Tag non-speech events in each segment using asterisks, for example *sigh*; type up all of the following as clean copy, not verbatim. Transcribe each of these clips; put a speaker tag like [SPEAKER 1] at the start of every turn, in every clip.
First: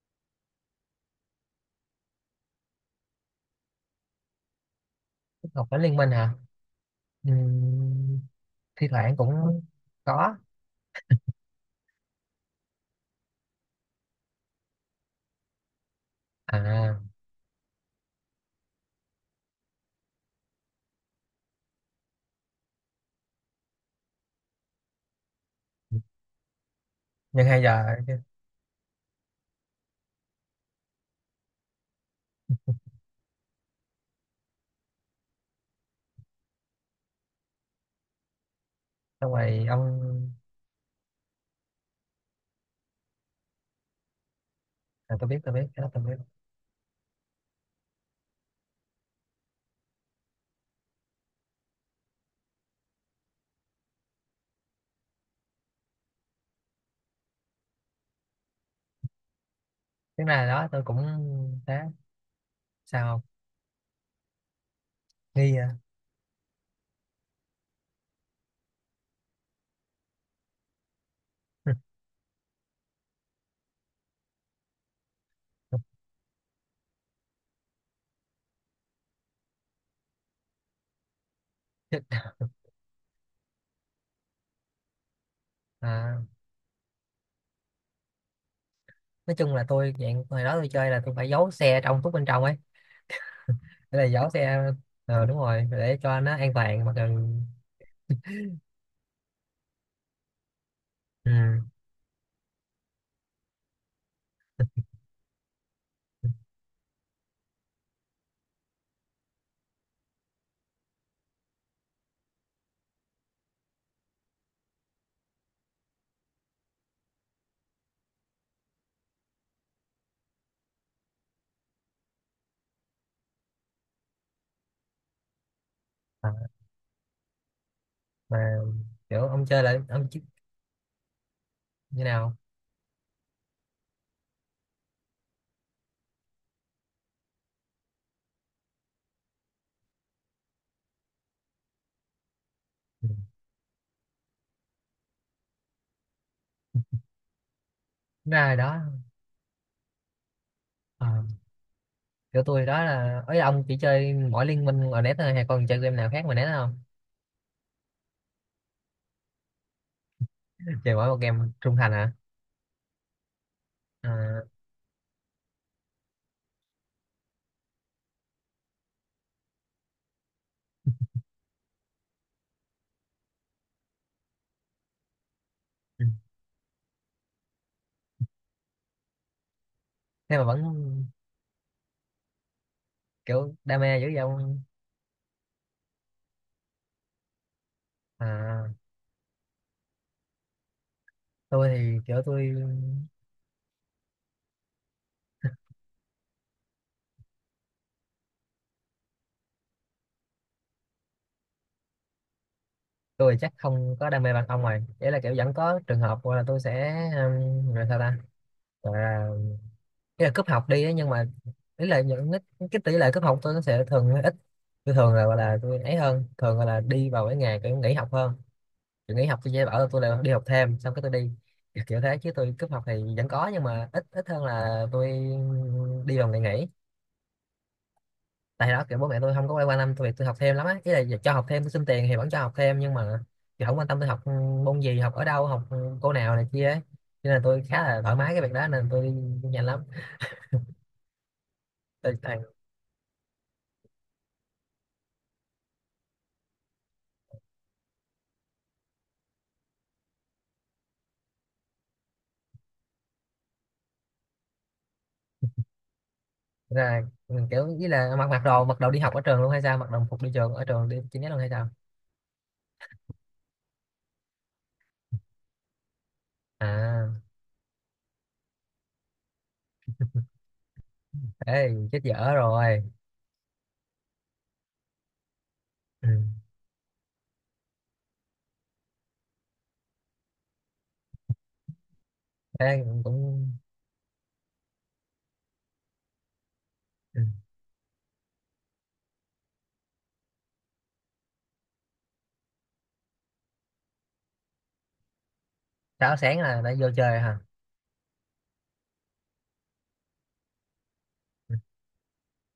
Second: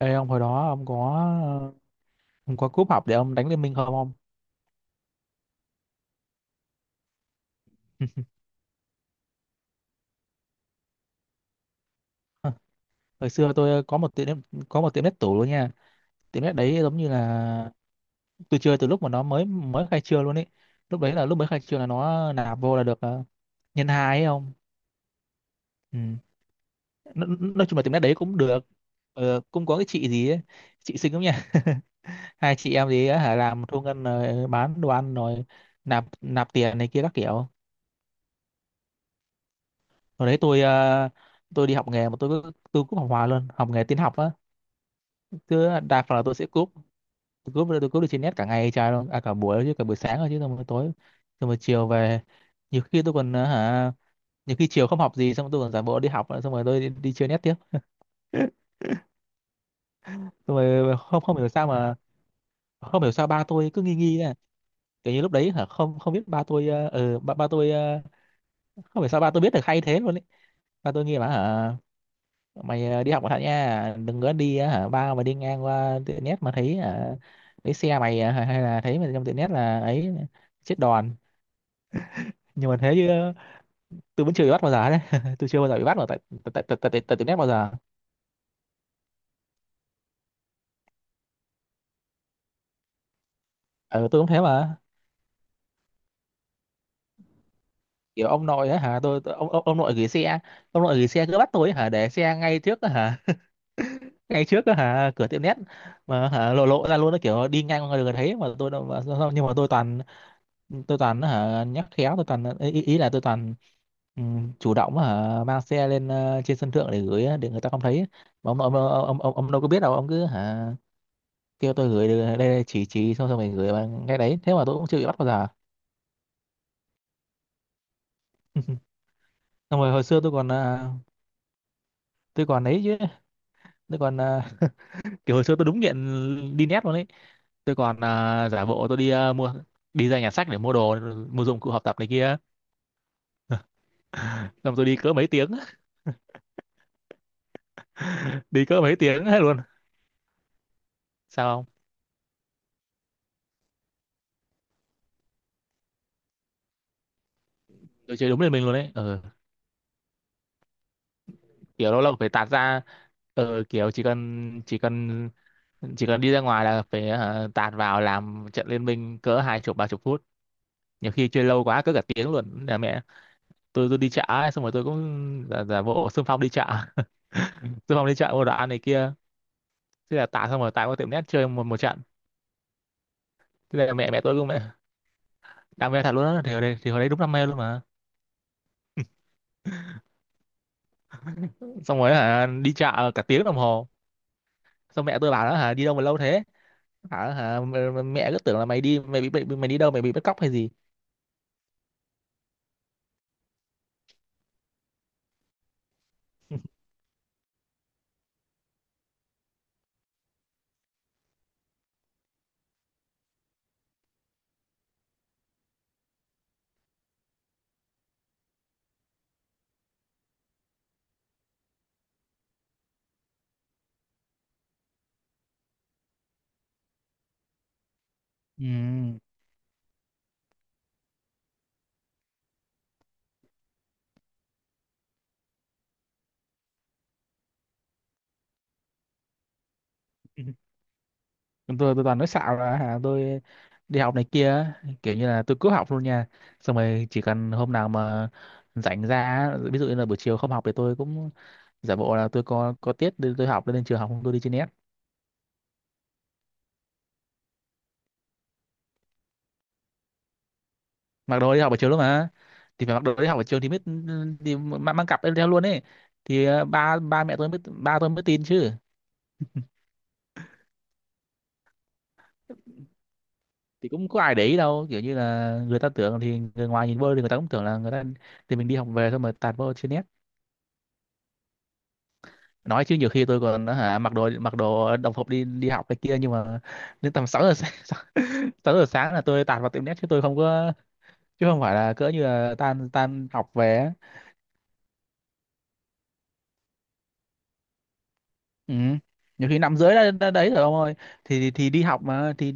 [SPEAKER 1] Ê ông hồi đó ông có cúp học để ông đánh Liên Minh không ông?
[SPEAKER 2] Học Cảnh Liên Minh hả? Ừm, Thi thoảng cũng có.
[SPEAKER 1] *laughs* Hồi xưa tôi có một có một tiệm net tủ luôn nha. Tiệm net đấy giống
[SPEAKER 2] À,
[SPEAKER 1] như là tôi chơi từ lúc mà nó mới mới khai trương luôn ấy. Lúc đấy là lúc mới khai trương là nó nạp vô là được nhân hai ấy ông. Ừ.
[SPEAKER 2] nhưng hay
[SPEAKER 1] Nói chung là
[SPEAKER 2] giờ
[SPEAKER 1] tiệm net đấy cũng được. Ờ, cũng có cái chị gì ấy, chị xinh lắm nha. *laughs* Hai chị em gì ấy, hả làm thu ngân rồi bán đồ ăn rồi nạp nạp tiền này kia các kiểu.
[SPEAKER 2] xong rồi ông
[SPEAKER 1] Hồi đấy tôi tôi đi học nghề mà tôi cứ cúp học hoài luôn, học nghề tin học á,
[SPEAKER 2] à, tôi biết
[SPEAKER 1] cứ
[SPEAKER 2] cái đó tôi
[SPEAKER 1] đa
[SPEAKER 2] biết
[SPEAKER 1] phần là tôi sẽ cúp, tôi cúp được trên net cả ngày trời luôn à, cả buổi chứ, cả buổi sáng rồi chứ, xong rồi tối, xong rồi chiều về nhiều khi tôi còn ờ, hả nhiều khi chiều không học gì xong rồi tôi còn giả bộ đi học xong rồi tôi đi chơi net tiếp. *laughs*
[SPEAKER 2] tiếng này
[SPEAKER 1] Xong
[SPEAKER 2] đó tôi
[SPEAKER 1] rồi
[SPEAKER 2] cũng
[SPEAKER 1] không không hiểu sao
[SPEAKER 2] thế.
[SPEAKER 1] mà
[SPEAKER 2] Sao
[SPEAKER 1] không hiểu
[SPEAKER 2] không?
[SPEAKER 1] sao ba tôi cứ nghi nghi nè, kiểu như lúc đấy
[SPEAKER 2] Nghi
[SPEAKER 1] hả
[SPEAKER 2] à?
[SPEAKER 1] không không biết ba tôi ba tôi không hiểu sao ba tôi biết được hay thế luôn ấy. Ba tôi nghi mà hả mày đi học cẩn thận nha, đừng có đi ờ, hả ba mà đi ngang qua tiệm nét mà thấy thấy xe mày hay hay là thấy mày trong tiệm nét là ấy chết đòn.
[SPEAKER 2] *laughs*
[SPEAKER 1] Nhưng mà thế chứ tôi vẫn chưa bị bắt bao giờ đấy. *laughs* Tôi chưa bao giờ bị bắt ở tại
[SPEAKER 2] À,
[SPEAKER 1] tại tại tại tại, tại tiệm nét bao giờ.
[SPEAKER 2] nói chung là tôi dạng hồi đó tôi chơi là tôi phải giấu xe trong túc bên trong ấy, để là
[SPEAKER 1] Ừ, tôi cũng
[SPEAKER 2] giấu
[SPEAKER 1] thế
[SPEAKER 2] xe.
[SPEAKER 1] mà.
[SPEAKER 2] Đúng rồi, để cho nó an toàn mà cần.
[SPEAKER 1] Kiểu ông nội ấy hả tôi ông nội gửi xe, ông nội gửi xe
[SPEAKER 2] Ừ.
[SPEAKER 1] cứ bắt tôi ấy hả để xe ngay trước ấy hả, ngay trước ấy hả cửa tiệm nét mà hả lộ lộ ra luôn, nó kiểu đi ngang qua người thấy mà tôi đâu mà, nhưng mà tôi toàn, tôi toàn á hả nhắc khéo, tôi toàn ý, ý ý là tôi toàn ừ, chủ động á hả mang xe lên trên sân thượng để gửi á, để người ta không thấy. Mà ông đâu có biết đâu, ông cứ hả kêu tôi gửi đây chỉ xong xong mình gửi vào ngay đấy, thế mà tôi cũng chưa bị bắt bao giờ.
[SPEAKER 2] À, mà kiểu ông chơi là
[SPEAKER 1] Xong rồi hồi
[SPEAKER 2] ông chứ,
[SPEAKER 1] xưa tôi còn
[SPEAKER 2] như nào?
[SPEAKER 1] tôi còn ấy chứ, tôi còn *laughs* kiểu hồi xưa tôi đúng nghiện đi nét luôn ấy. Tôi còn giả bộ tôi đi à, mua đi ra nhà sách để mua đồ, mua dụng cụ học tập này kia.
[SPEAKER 2] Ừ,
[SPEAKER 1] Xong tôi đi cỡ mấy tiếng.
[SPEAKER 2] ra
[SPEAKER 1] *laughs*
[SPEAKER 2] rồi
[SPEAKER 1] Đi
[SPEAKER 2] đó.
[SPEAKER 1] cỡ mấy tiếng hết luôn.
[SPEAKER 2] Ờ,
[SPEAKER 1] Sao không?
[SPEAKER 2] kiểu tôi đó là ấy, ông chỉ chơi mỗi liên minh ở net thôi hay còn chơi game nào khác mà net không?
[SPEAKER 1] Tôi chơi đúng lên mình luôn đấy. Ừ.
[SPEAKER 2] Chơi mỗi một game trung thành
[SPEAKER 1] Kiểu lâu
[SPEAKER 2] hả?
[SPEAKER 1] lâu phải tạt ra kiểu
[SPEAKER 2] À,
[SPEAKER 1] chỉ cần đi ra ngoài là phải hả, tạt vào làm trận liên minh cỡ hai chục ba chục phút, nhiều khi chơi lâu quá cỡ cả tiếng luôn là mẹ. Tôi đi chợ ấy, xong rồi tôi cũng giả
[SPEAKER 2] ừ.
[SPEAKER 1] bộ xung *laughs* phong đi chợ *laughs* xung phong đi chợ mua đồ ăn này kia, thế là
[SPEAKER 2] Thế mà
[SPEAKER 1] tạt,
[SPEAKER 2] vẫn
[SPEAKER 1] xong rồi tạt qua tiệm net chơi một một trận.
[SPEAKER 2] kiểu đam
[SPEAKER 1] Thế là
[SPEAKER 2] mê dữ
[SPEAKER 1] mẹ
[SPEAKER 2] vậy
[SPEAKER 1] mẹ tôi cũng
[SPEAKER 2] ông.
[SPEAKER 1] mẹ, đam mê thật luôn á. Thì hồi đấy, thì hồi đấy đúng đam mê luôn mà.
[SPEAKER 2] À, tôi thì
[SPEAKER 1] Xong rồi
[SPEAKER 2] kiểu
[SPEAKER 1] hả,
[SPEAKER 2] tôi
[SPEAKER 1] đi chợ cả tiếng đồng hồ. Xong mẹ tôi bảo nó hả đi đâu mà lâu thế, hả hả mẹ cứ tưởng là mày đi mày bị mày đi đâu mày bị bắt cóc hay gì.
[SPEAKER 2] tôi chắc không có đam mê bằng ông rồi, đấy là kiểu vẫn có trường hợp gọi là tôi sẽ gọi sao ta, gọi là, ý là cúp học đi ấy, nhưng mà ý là những cái tỷ lệ cúp học tôi nó sẽ thường hơi ít. Tôi thường là gọi là tôi ấy hơn, thường gọi là đi vào cái ngày kiểu nghỉ học hơn. Tôi nghỉ học tôi về ở tôi lại đi học thêm xong cái tôi đi, kiểu kiểu thế chứ tôi cúp học thì vẫn có nhưng mà ít ít hơn là tôi đi vào ngày nghỉ.
[SPEAKER 1] Ừ.
[SPEAKER 2] Tại đó kiểu bố mẹ tôi không có quan tâm tôi việc tôi học thêm lắm á, ý là cho học thêm tôi xin tiền thì vẫn cho học thêm nhưng mà kiểu không quan tâm tôi học môn gì, học ở đâu, học cô nào này kia ấy, cho nên là tôi khá là thoải mái cái việc đó nên tôi đi nhanh lắm.
[SPEAKER 1] Ừ. Tôi
[SPEAKER 2] Tôi
[SPEAKER 1] toàn nói
[SPEAKER 2] toàn
[SPEAKER 1] xạo là hả tôi đi học này kia á, kiểu như là tôi cứ học luôn nha, xong rồi chỉ cần hôm nào mà rảnh ra á, ví dụ như là buổi chiều không học thì tôi cũng giả bộ là tôi có tiết nên tôi học nên trường học, không tôi đi trên net.
[SPEAKER 2] là kiểu ý là mặc mặc đồ đi học ở trường luôn hay sao, mặc đồng phục đi trường ở trường đi chính nhất luôn
[SPEAKER 1] Mặc
[SPEAKER 2] hay
[SPEAKER 1] đồ đi
[SPEAKER 2] sao?
[SPEAKER 1] học buổi chiều luôn mà, thì phải mặc đồ đi học buổi chiều thì mới, thì mang cặp lên theo luôn ấy, thì ba ba
[SPEAKER 2] À
[SPEAKER 1] mẹ tôi mới, ba tôi mới tin chứ.
[SPEAKER 2] thế chết dở rồi.
[SPEAKER 1] Thì cũng có ai để ý đâu, kiểu như là người ta
[SPEAKER 2] Ừ,
[SPEAKER 1] tưởng, thì người ngoài nhìn vô thì người ta cũng tưởng là người ta, thì mình đi học về thôi mà tạt vô trên net.
[SPEAKER 2] thế
[SPEAKER 1] Nói chứ nhiều khi tôi
[SPEAKER 2] cũng.
[SPEAKER 1] còn hả, mặc đồ đồng phục đi đi học này kia nhưng mà đến
[SPEAKER 2] Ừ.
[SPEAKER 1] tầm 6 giờ sáng, *laughs* 6 giờ sáng là tôi tạt vào tiệm net chứ tôi không có, chứ không phải là cỡ như là tan tan học về á.
[SPEAKER 2] Sáu sáng là đã vô chơi hả?
[SPEAKER 1] Ừ. Nhiều khi năm rưỡi đã đấy rồi ông ơi. thì thì
[SPEAKER 2] Ừ,
[SPEAKER 1] thì đi học mà, thì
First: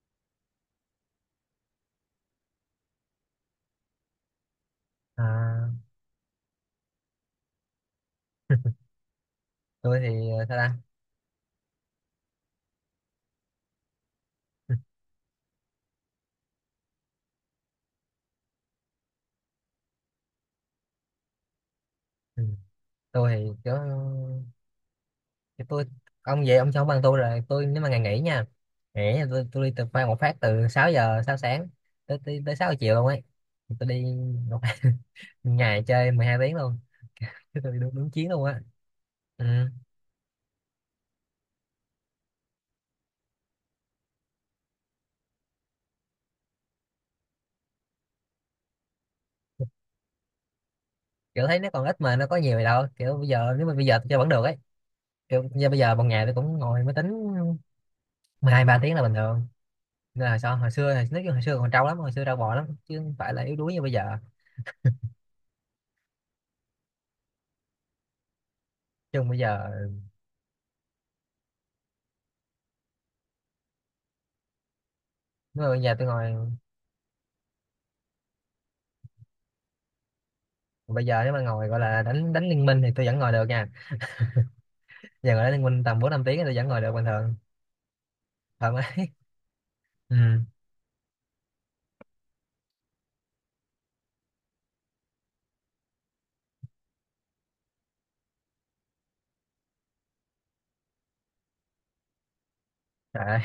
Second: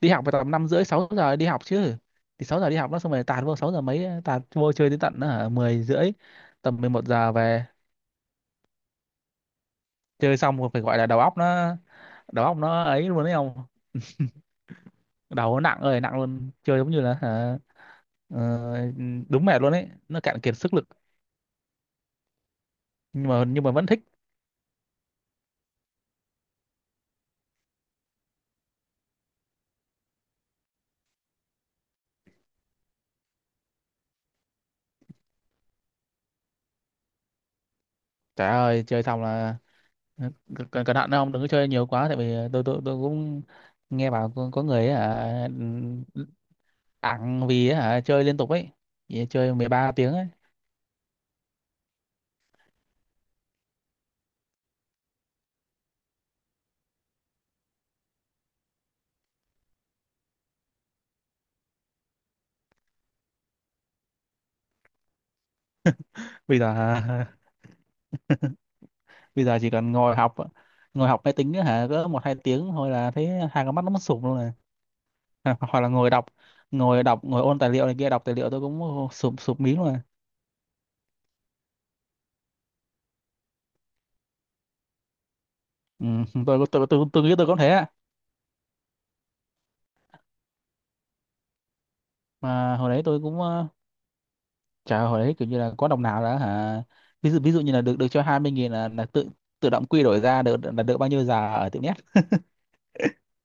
[SPEAKER 1] đi học vào tầm năm rưỡi 6 giờ đi học chứ, thì 6 giờ đi học nó, xong rồi tạt vô 6 giờ mấy, tạt vô chơi đến tận hả,
[SPEAKER 2] à.
[SPEAKER 1] 10 rưỡi, tầm 11 giờ về.
[SPEAKER 2] *laughs* Tôi thì
[SPEAKER 1] Chơi
[SPEAKER 2] sao
[SPEAKER 1] xong rồi
[SPEAKER 2] ta.
[SPEAKER 1] phải gọi là đầu óc nó, đầu óc nó ấy luôn đấy không,
[SPEAKER 2] Ừ,
[SPEAKER 1] đầu nó nặng ơi nặng luôn, chơi giống như là hả, Ờ, đúng mẹ luôn ấy, nó cạn kiệt sức lực.
[SPEAKER 2] ừ.
[SPEAKER 1] nhưng
[SPEAKER 2] Tôi
[SPEAKER 1] mà
[SPEAKER 2] thì
[SPEAKER 1] nhưng mà
[SPEAKER 2] kiểu
[SPEAKER 1] vẫn thích.
[SPEAKER 2] kiểu tôi, ông về ông cho ông bằng tôi rồi. Tôi nếu mà ngày nghỉ nha, nghỉ thì tôi đi từ khoan một phát từ 6 giờ 6 sáng tới tới, tới 6 giờ chiều luôn ấy. Tôi đi một *laughs* ngày chơi 12 tiếng luôn. *laughs* Cái tôi đi đúng, đúng chiến luôn
[SPEAKER 1] Trời
[SPEAKER 2] á.
[SPEAKER 1] ơi chơi xong
[SPEAKER 2] Ừ,
[SPEAKER 1] là cẩn cẩn thận đấy, không đừng có chơi nhiều quá, tại vì tôi cũng nghe bảo có người ấy, hả ẳng vì ấy, hả chơi liên tục ấy, vì chơi 13 tiếng ấy.
[SPEAKER 2] kiểu thấy nó còn ít mà nó có nhiều gì đâu, kiểu bây giờ nếu mà bây giờ tôi chơi vẫn được ấy. Kiểu như bây giờ một ngày tôi cũng ngồi máy tính 12 ba tiếng là bình thường, nên là sao hồi xưa nói chung hồi xưa còn trâu lắm, hồi xưa trâu bò lắm chứ không phải là yếu đuối như bây giờ.
[SPEAKER 1] Bây giờ hả, *laughs*
[SPEAKER 2] Chứ bây
[SPEAKER 1] bây giờ
[SPEAKER 2] giờ
[SPEAKER 1] chỉ cần ngồi học, ngồi học máy tính ấy, hả cỡ một hai tiếng thôi là thấy hai con mắt nó mất sụp luôn rồi. *laughs* Hoặc
[SPEAKER 2] nếu mà
[SPEAKER 1] hoặc
[SPEAKER 2] bây
[SPEAKER 1] là
[SPEAKER 2] giờ tôi
[SPEAKER 1] ngồi đọc,
[SPEAKER 2] ngồi,
[SPEAKER 1] ngồi đọc, ngồi ôn tài liệu này kia, đọc tài liệu tôi cũng sụp sụp mí luôn rồi.
[SPEAKER 2] bây giờ nếu mà ngồi gọi là đánh đánh liên minh thì tôi vẫn ngồi được nha. Giờ ngồi đánh liên minh tầm
[SPEAKER 1] Ừ,
[SPEAKER 2] 4 5 tiếng thì tôi
[SPEAKER 1] tôi,
[SPEAKER 2] vẫn ngồi
[SPEAKER 1] tôi
[SPEAKER 2] được bình
[SPEAKER 1] tôi tôi
[SPEAKER 2] thường.
[SPEAKER 1] nghĩ tôi cũng thế.
[SPEAKER 2] Thật á. *laughs* Ừ.
[SPEAKER 1] Mà hồi đấy tôi cũng chả hồi đấy kiểu như là có đồng nào đã hả, ví dụ như là được được cho 20 nghìn là tự, tự động quy đổi ra được là được bao nhiêu giờ ở tiệm net.
[SPEAKER 2] Trời ơi.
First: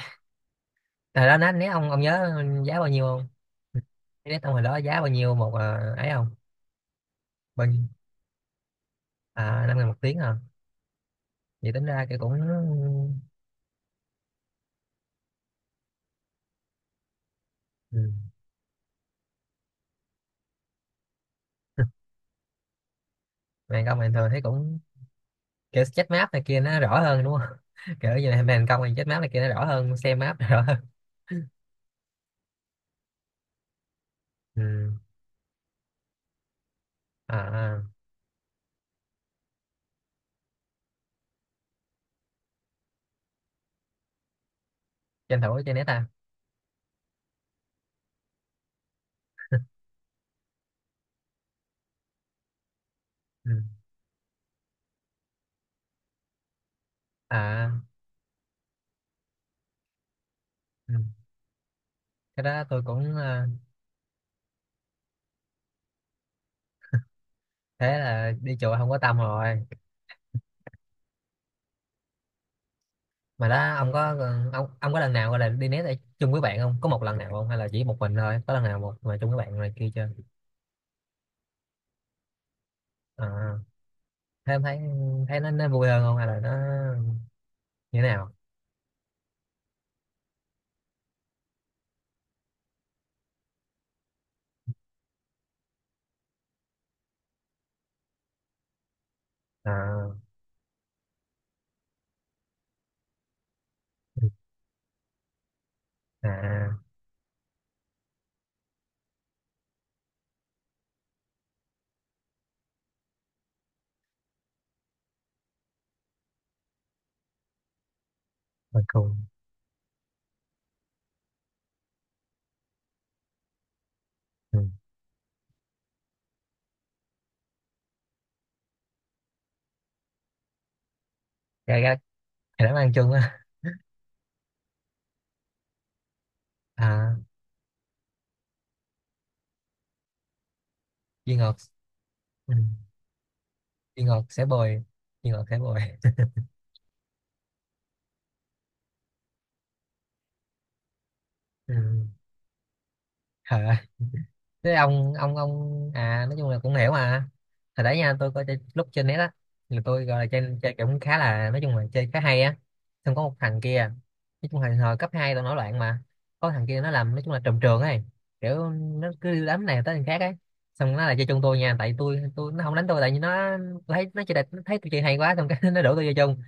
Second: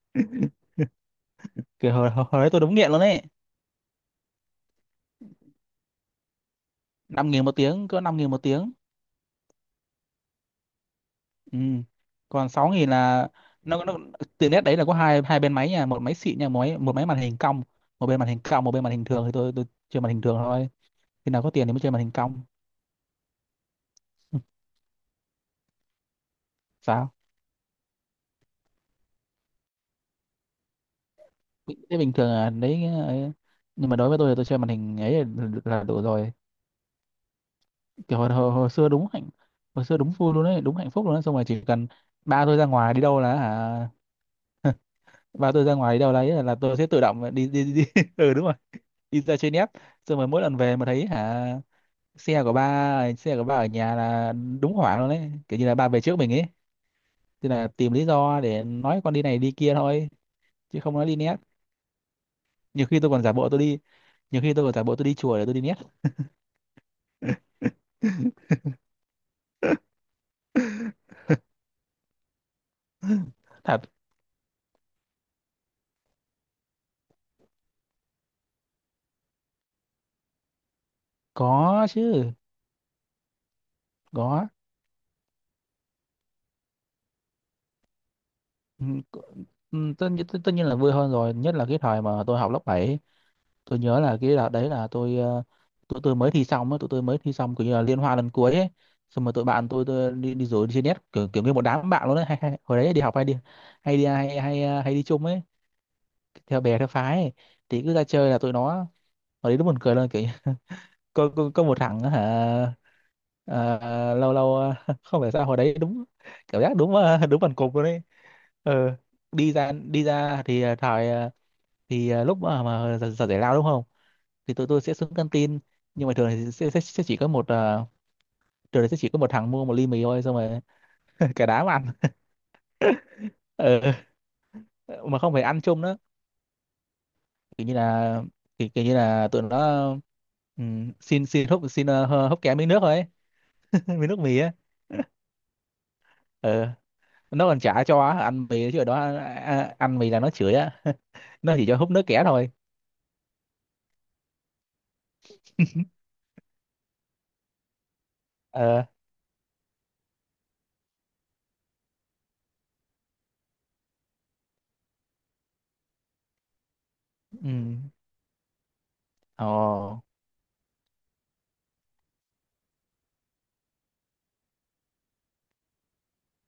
[SPEAKER 2] Đó nát nét, ông
[SPEAKER 1] Kiểu
[SPEAKER 2] ông
[SPEAKER 1] hồi, hồi
[SPEAKER 2] nhớ
[SPEAKER 1] hồi đấy tôi đúng
[SPEAKER 2] giá bao
[SPEAKER 1] nghiện luôn
[SPEAKER 2] nhiêu
[SPEAKER 1] đấy.
[SPEAKER 2] không? Nét ông hồi đó giá bao nhiêu một à, ấy không?
[SPEAKER 1] Năm nghìn một
[SPEAKER 2] Bao nhiêu?
[SPEAKER 1] tiếng, cỡ 5 nghìn một tiếng.
[SPEAKER 2] À 5 ngàn một tiếng à?
[SPEAKER 1] Ừ.
[SPEAKER 2] Vậy tính ra cái cũng.
[SPEAKER 1] Còn 6 nghìn là nó, tiệm net đấy là có hai hai bên máy nha, một máy xịn nha, một máy màn hình cong,
[SPEAKER 2] Ừ.
[SPEAKER 1] một bên màn hình cong một bên màn hình thường, thì tôi chơi màn hình thường thôi, khi nào có tiền thì mới chơi màn
[SPEAKER 2] *laughs*
[SPEAKER 1] hình cong.
[SPEAKER 2] Màn công bình thường thấy cũng, kiểu chết map này kia nó rõ
[SPEAKER 1] Sao
[SPEAKER 2] hơn đúng không? *laughs* Kiểu như là màn công màn chết map này kia nó rõ hơn, xem map rõ hơn.
[SPEAKER 1] thế? Bình thường là đấy ấy. Nhưng mà đối với tôi thì tôi chơi màn
[SPEAKER 2] Ừ.
[SPEAKER 1] hình ấy là đủ rồi.
[SPEAKER 2] À à.
[SPEAKER 1] Kiểu hồi xưa đúng hạnh, hồi xưa đúng vui luôn đấy, đúng hạnh phúc luôn đấy. Xong rồi chỉ cần ba tôi ra ngoài đi đâu là hả,
[SPEAKER 2] Tranh
[SPEAKER 1] ba
[SPEAKER 2] thủ
[SPEAKER 1] tôi ra
[SPEAKER 2] trên nét
[SPEAKER 1] ngoài đi
[SPEAKER 2] ha.
[SPEAKER 1] đâu đấy là tôi sẽ tự động đi đi đi, *laughs* ừ đúng rồi, đi ra chơi nép, xong rồi mỗi lần về mà thấy hả xe của
[SPEAKER 2] Ừ.
[SPEAKER 1] ba ở nhà là đúng hoảng luôn đấy, kiểu như là ba về trước mình ấy. Thế là
[SPEAKER 2] À
[SPEAKER 1] tìm lý do để nói con đi này đi kia thôi, chứ
[SPEAKER 2] ừ.
[SPEAKER 1] không nói đi nét.
[SPEAKER 2] Cái đó tôi
[SPEAKER 1] nhiều khi tôi
[SPEAKER 2] cũng
[SPEAKER 1] còn giả
[SPEAKER 2] à,
[SPEAKER 1] bộ tôi đi Nhiều khi tôi còn giả bộ tôi đi chùa để tôi đi nét.
[SPEAKER 2] thế là đi chùa không có tâm rồi. Mà đó
[SPEAKER 1] Thật,
[SPEAKER 2] ông có lần nào gọi là đi nét ở chung với bạn không, có một lần nào không, hay là chỉ một mình thôi, có lần nào một mà chung với bạn này kia chưa?
[SPEAKER 1] có chứ,
[SPEAKER 2] À
[SPEAKER 1] có.
[SPEAKER 2] thế em thấy, thấy nó vui hơn không hay là nó như thế nào?
[SPEAKER 1] Ừ, c- tất nhiên là vui hơn rồi, nhất là cái thời mà tôi học lớp bảy. Tôi nhớ là cái đợt đấy là tôi tụi tôi mới thi xong ấy, tụi tôi mới thi xong kiểu như là liên hoan lần cuối ấy. Xong rồi tụi bạn tôi
[SPEAKER 2] À
[SPEAKER 1] đi đi rủ đi chơi net kiểu, kiểu như một đám bạn luôn đấy, hay, hay, hồi đấy đi học hay đi hay đi
[SPEAKER 2] ừ.
[SPEAKER 1] hay hay, ờ, hay đi chung ấy, theo
[SPEAKER 2] À
[SPEAKER 1] bè theo phái ấy. Thì cứ ra chơi là tụi nó, hồi đấy nó buồn cười luôn kiểu như- *laughs* có một thằng á hả ờ, lâu lâu *laughs* không phải sao hồi đấy đúng cảm giác đúng đúng bằng cục luôn đấy,
[SPEAKER 2] mình
[SPEAKER 1] ờ
[SPEAKER 2] cùng.
[SPEAKER 1] đi ra, đi ra thì ờ, thải ờ, thì ờ, lúc mà giờ giải lao đúng không, thì
[SPEAKER 2] Ừ.
[SPEAKER 1] tụi tôi sẽ xuống căng tin, nhưng mà thường thì sẽ chỉ có một thường thì sẽ chỉ có một thằng mua một ly mì thôi, xong rồi *laughs* cả đám
[SPEAKER 2] cái
[SPEAKER 1] ăn.
[SPEAKER 2] cái cái đó ăn chung á.
[SPEAKER 1] Ờ mà không phải ăn chung nữa,
[SPEAKER 2] À
[SPEAKER 1] kiểu như là kiểu như là tụi nó xin
[SPEAKER 2] duy
[SPEAKER 1] xin
[SPEAKER 2] ngọt.
[SPEAKER 1] húp xin ờ, hơ- húp
[SPEAKER 2] Ừ.
[SPEAKER 1] kém miếng nước thôi ấy. *laughs*
[SPEAKER 2] Duy
[SPEAKER 1] Miếng nước
[SPEAKER 2] ngọt
[SPEAKER 1] mì
[SPEAKER 2] sẽ
[SPEAKER 1] á.
[SPEAKER 2] bồi, duy ngọt sẽ bồi. *laughs*
[SPEAKER 1] Ờ, nó còn trả cho á, ăn mì chứ ở đó ăn, ăn ăn mì là nó chửi á. *laughs* Nó chỉ
[SPEAKER 2] Ừ.
[SPEAKER 1] cho húp nước kẻ thôi.
[SPEAKER 2] À thế ông à nói chung là cũng hiểu mà. Hồi đấy nha tôi coi chơi,
[SPEAKER 1] Ờ.
[SPEAKER 2] lúc trên net á, thì tôi gọi là chơi, chơi cũng khá, là nói chung là chơi khá hay á, xong có một thằng kia, nói chung là hồi cấp 2 tao nổi loạn mà, có thằng kia nó làm nói chung là
[SPEAKER 1] Ừ.
[SPEAKER 2] trùm trường ấy, kiểu nó cứ đám này tới
[SPEAKER 1] Ồ.
[SPEAKER 2] thằng khác ấy, xong nó lại chơi chung tôi nha, tại tôi nó không đánh tôi tại vì nó, tôi thấy nó chơi đẹp, nó thấy tôi chơi hay quá xong cái *laughs* nó đổ tôi vô chung,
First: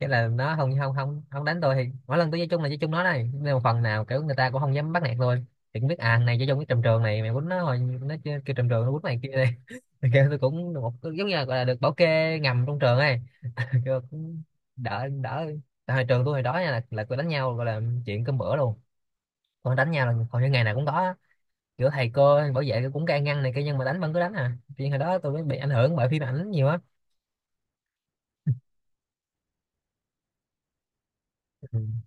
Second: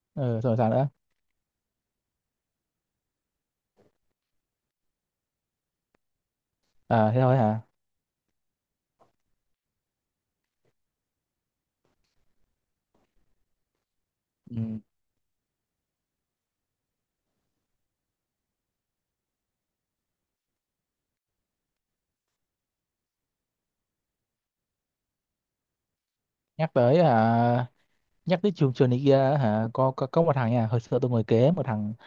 [SPEAKER 2] cái là
[SPEAKER 1] Ờ
[SPEAKER 2] nó
[SPEAKER 1] rồi sao
[SPEAKER 2] không
[SPEAKER 1] nữa?
[SPEAKER 2] không không không đánh tôi thì mỗi lần tôi chơi chung là chơi chung nó này, nên một phần nào kiểu người ta cũng không dám bắt nạt tôi, thì cũng biết à thằng này chơi chung cái trầm trường
[SPEAKER 1] Ờ thế
[SPEAKER 2] này, mày
[SPEAKER 1] thôi
[SPEAKER 2] quýnh
[SPEAKER 1] hả?
[SPEAKER 2] nó hồi nó chơi kêu trầm trường nó quýnh mày kia đây, *laughs* thì kêu tôi cũng được một giống như là, gọi là được bảo kê ngầm trong trường ấy. *laughs* Kêu cũng
[SPEAKER 1] Ừ.
[SPEAKER 2] đỡ đỡ. Tại hồi trường tôi hồi đó nha là tôi đánh nhau gọi là chuyện cơm bữa luôn, còn đánh nhau là hầu như ngày nào cũng có á. Kiểu thầy cô bảo vệ cũng can ngăn này kia nhưng mà đánh vẫn cứ đánh, à chuyện hồi đó tôi mới bị ảnh hưởng bởi phim ảnh nhiều
[SPEAKER 1] Nhắc
[SPEAKER 2] á.
[SPEAKER 1] tới hả? Nhắc tới trường trường này kia hả? Có một thằng nha, hồi xưa tôi ngồi kế một thằng,
[SPEAKER 2] Ừ,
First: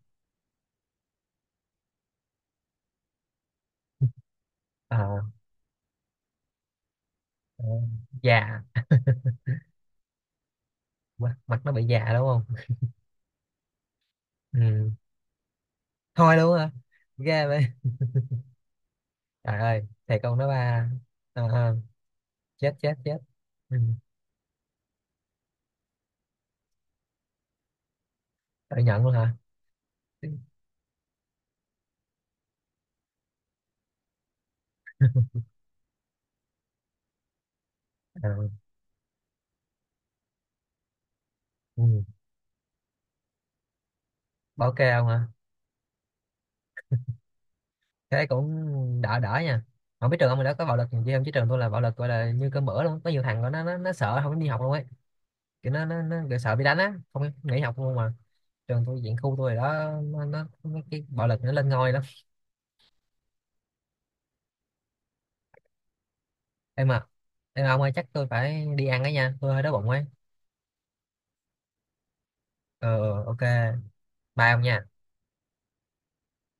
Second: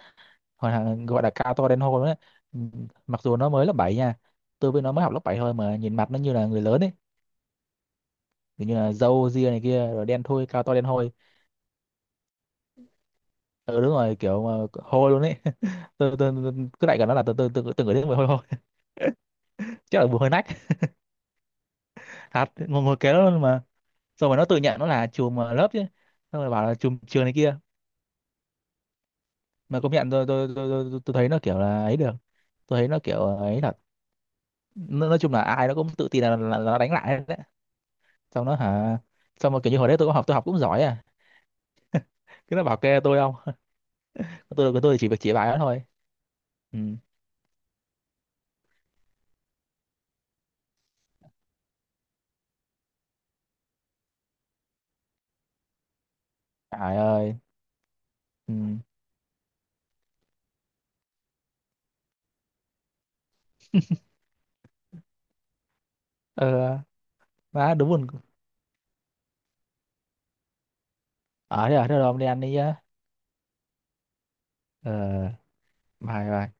[SPEAKER 1] hồi thằng gọi là cao to đen hôi đấy. Ừ, mặc dù nó mới lớp 7 nha, tôi với nó mới học lớp
[SPEAKER 2] à,
[SPEAKER 1] 7 thôi mà nhìn mặt nó như là người lớn ấy,
[SPEAKER 2] già.
[SPEAKER 1] kiểu như là râu ria này kia rồi đen thui, cao to đen hôi.
[SPEAKER 2] Mặt nó bị già đúng không?
[SPEAKER 1] Ừ đúng rồi, kiểu mà
[SPEAKER 2] Ừ.
[SPEAKER 1] hôi luôn ấy. *laughs*
[SPEAKER 2] Thôi
[SPEAKER 1] Tôi
[SPEAKER 2] luôn hả?
[SPEAKER 1] cứ đại cả nó là
[SPEAKER 2] Ghê vậy.
[SPEAKER 1] tôi từng người thấy mùi hôi hôi. *laughs*
[SPEAKER 2] Trời ơi
[SPEAKER 1] Chắc là mùi
[SPEAKER 2] thầy
[SPEAKER 1] hơi
[SPEAKER 2] câu
[SPEAKER 1] nách.
[SPEAKER 2] nó ba. Ờ, ờ.
[SPEAKER 1] Thật,
[SPEAKER 2] Chết
[SPEAKER 1] ngồi
[SPEAKER 2] chết
[SPEAKER 1] ngồi kế
[SPEAKER 2] chết.
[SPEAKER 1] nó luôn mà.
[SPEAKER 2] Ừ.
[SPEAKER 1] Xong rồi nó tự nhận nó là chùm lớp chứ. Xong rồi bảo là chùm trường này kia.
[SPEAKER 2] Tự nhận luôn hả?
[SPEAKER 1] Mà công nhận tôi thấy nó kiểu là ấy được, tôi thấy nó kiểu ấy thật. Nói chung là ai nó cũng tự tin là nó đánh lại hết đấy.
[SPEAKER 2] Ờ,
[SPEAKER 1] Xong nó hả, xong mà kiểu như hồi đấy tôi học cũng giỏi à,
[SPEAKER 2] ừ.
[SPEAKER 1] cứ nó bảo kê tôi không. *laughs*
[SPEAKER 2] Bảo
[SPEAKER 1] tôi
[SPEAKER 2] kê
[SPEAKER 1] tôi
[SPEAKER 2] ông
[SPEAKER 1] chỉ việc
[SPEAKER 2] hả?
[SPEAKER 1] chỉ bài đó thôi. Ừ.
[SPEAKER 2] Thế cũng đỡ đỡ nha. Không biết trường ông hồi đó có bạo lực gì không chứ trường tôi là bạo lực gọi là như cơm bữa luôn, có nhiều thằng của nó sợ không dám đi học luôn ấy, kiểu nó kiểu sợ bị đánh á
[SPEAKER 1] Trời
[SPEAKER 2] không dám
[SPEAKER 1] ơi.
[SPEAKER 2] nghỉ học luôn mà.
[SPEAKER 1] Ừ.
[SPEAKER 2] Trường tôi diện khu tôi rồi đó, nó mấy cái bạo lực nó lên ngôi lắm.
[SPEAKER 1] Ờ
[SPEAKER 2] Em à, em à,
[SPEAKER 1] má
[SPEAKER 2] ông
[SPEAKER 1] đúng
[SPEAKER 2] ơi chắc
[SPEAKER 1] buồn,
[SPEAKER 2] tôi phải đi ăn ấy nha tôi hơi đói bụng ấy.
[SPEAKER 1] ở đây, ở đây rồi đi ăn đi nhá.
[SPEAKER 2] Ờ ờ, ok. Bye ông nha.
[SPEAKER 1] Ờ, bye bye.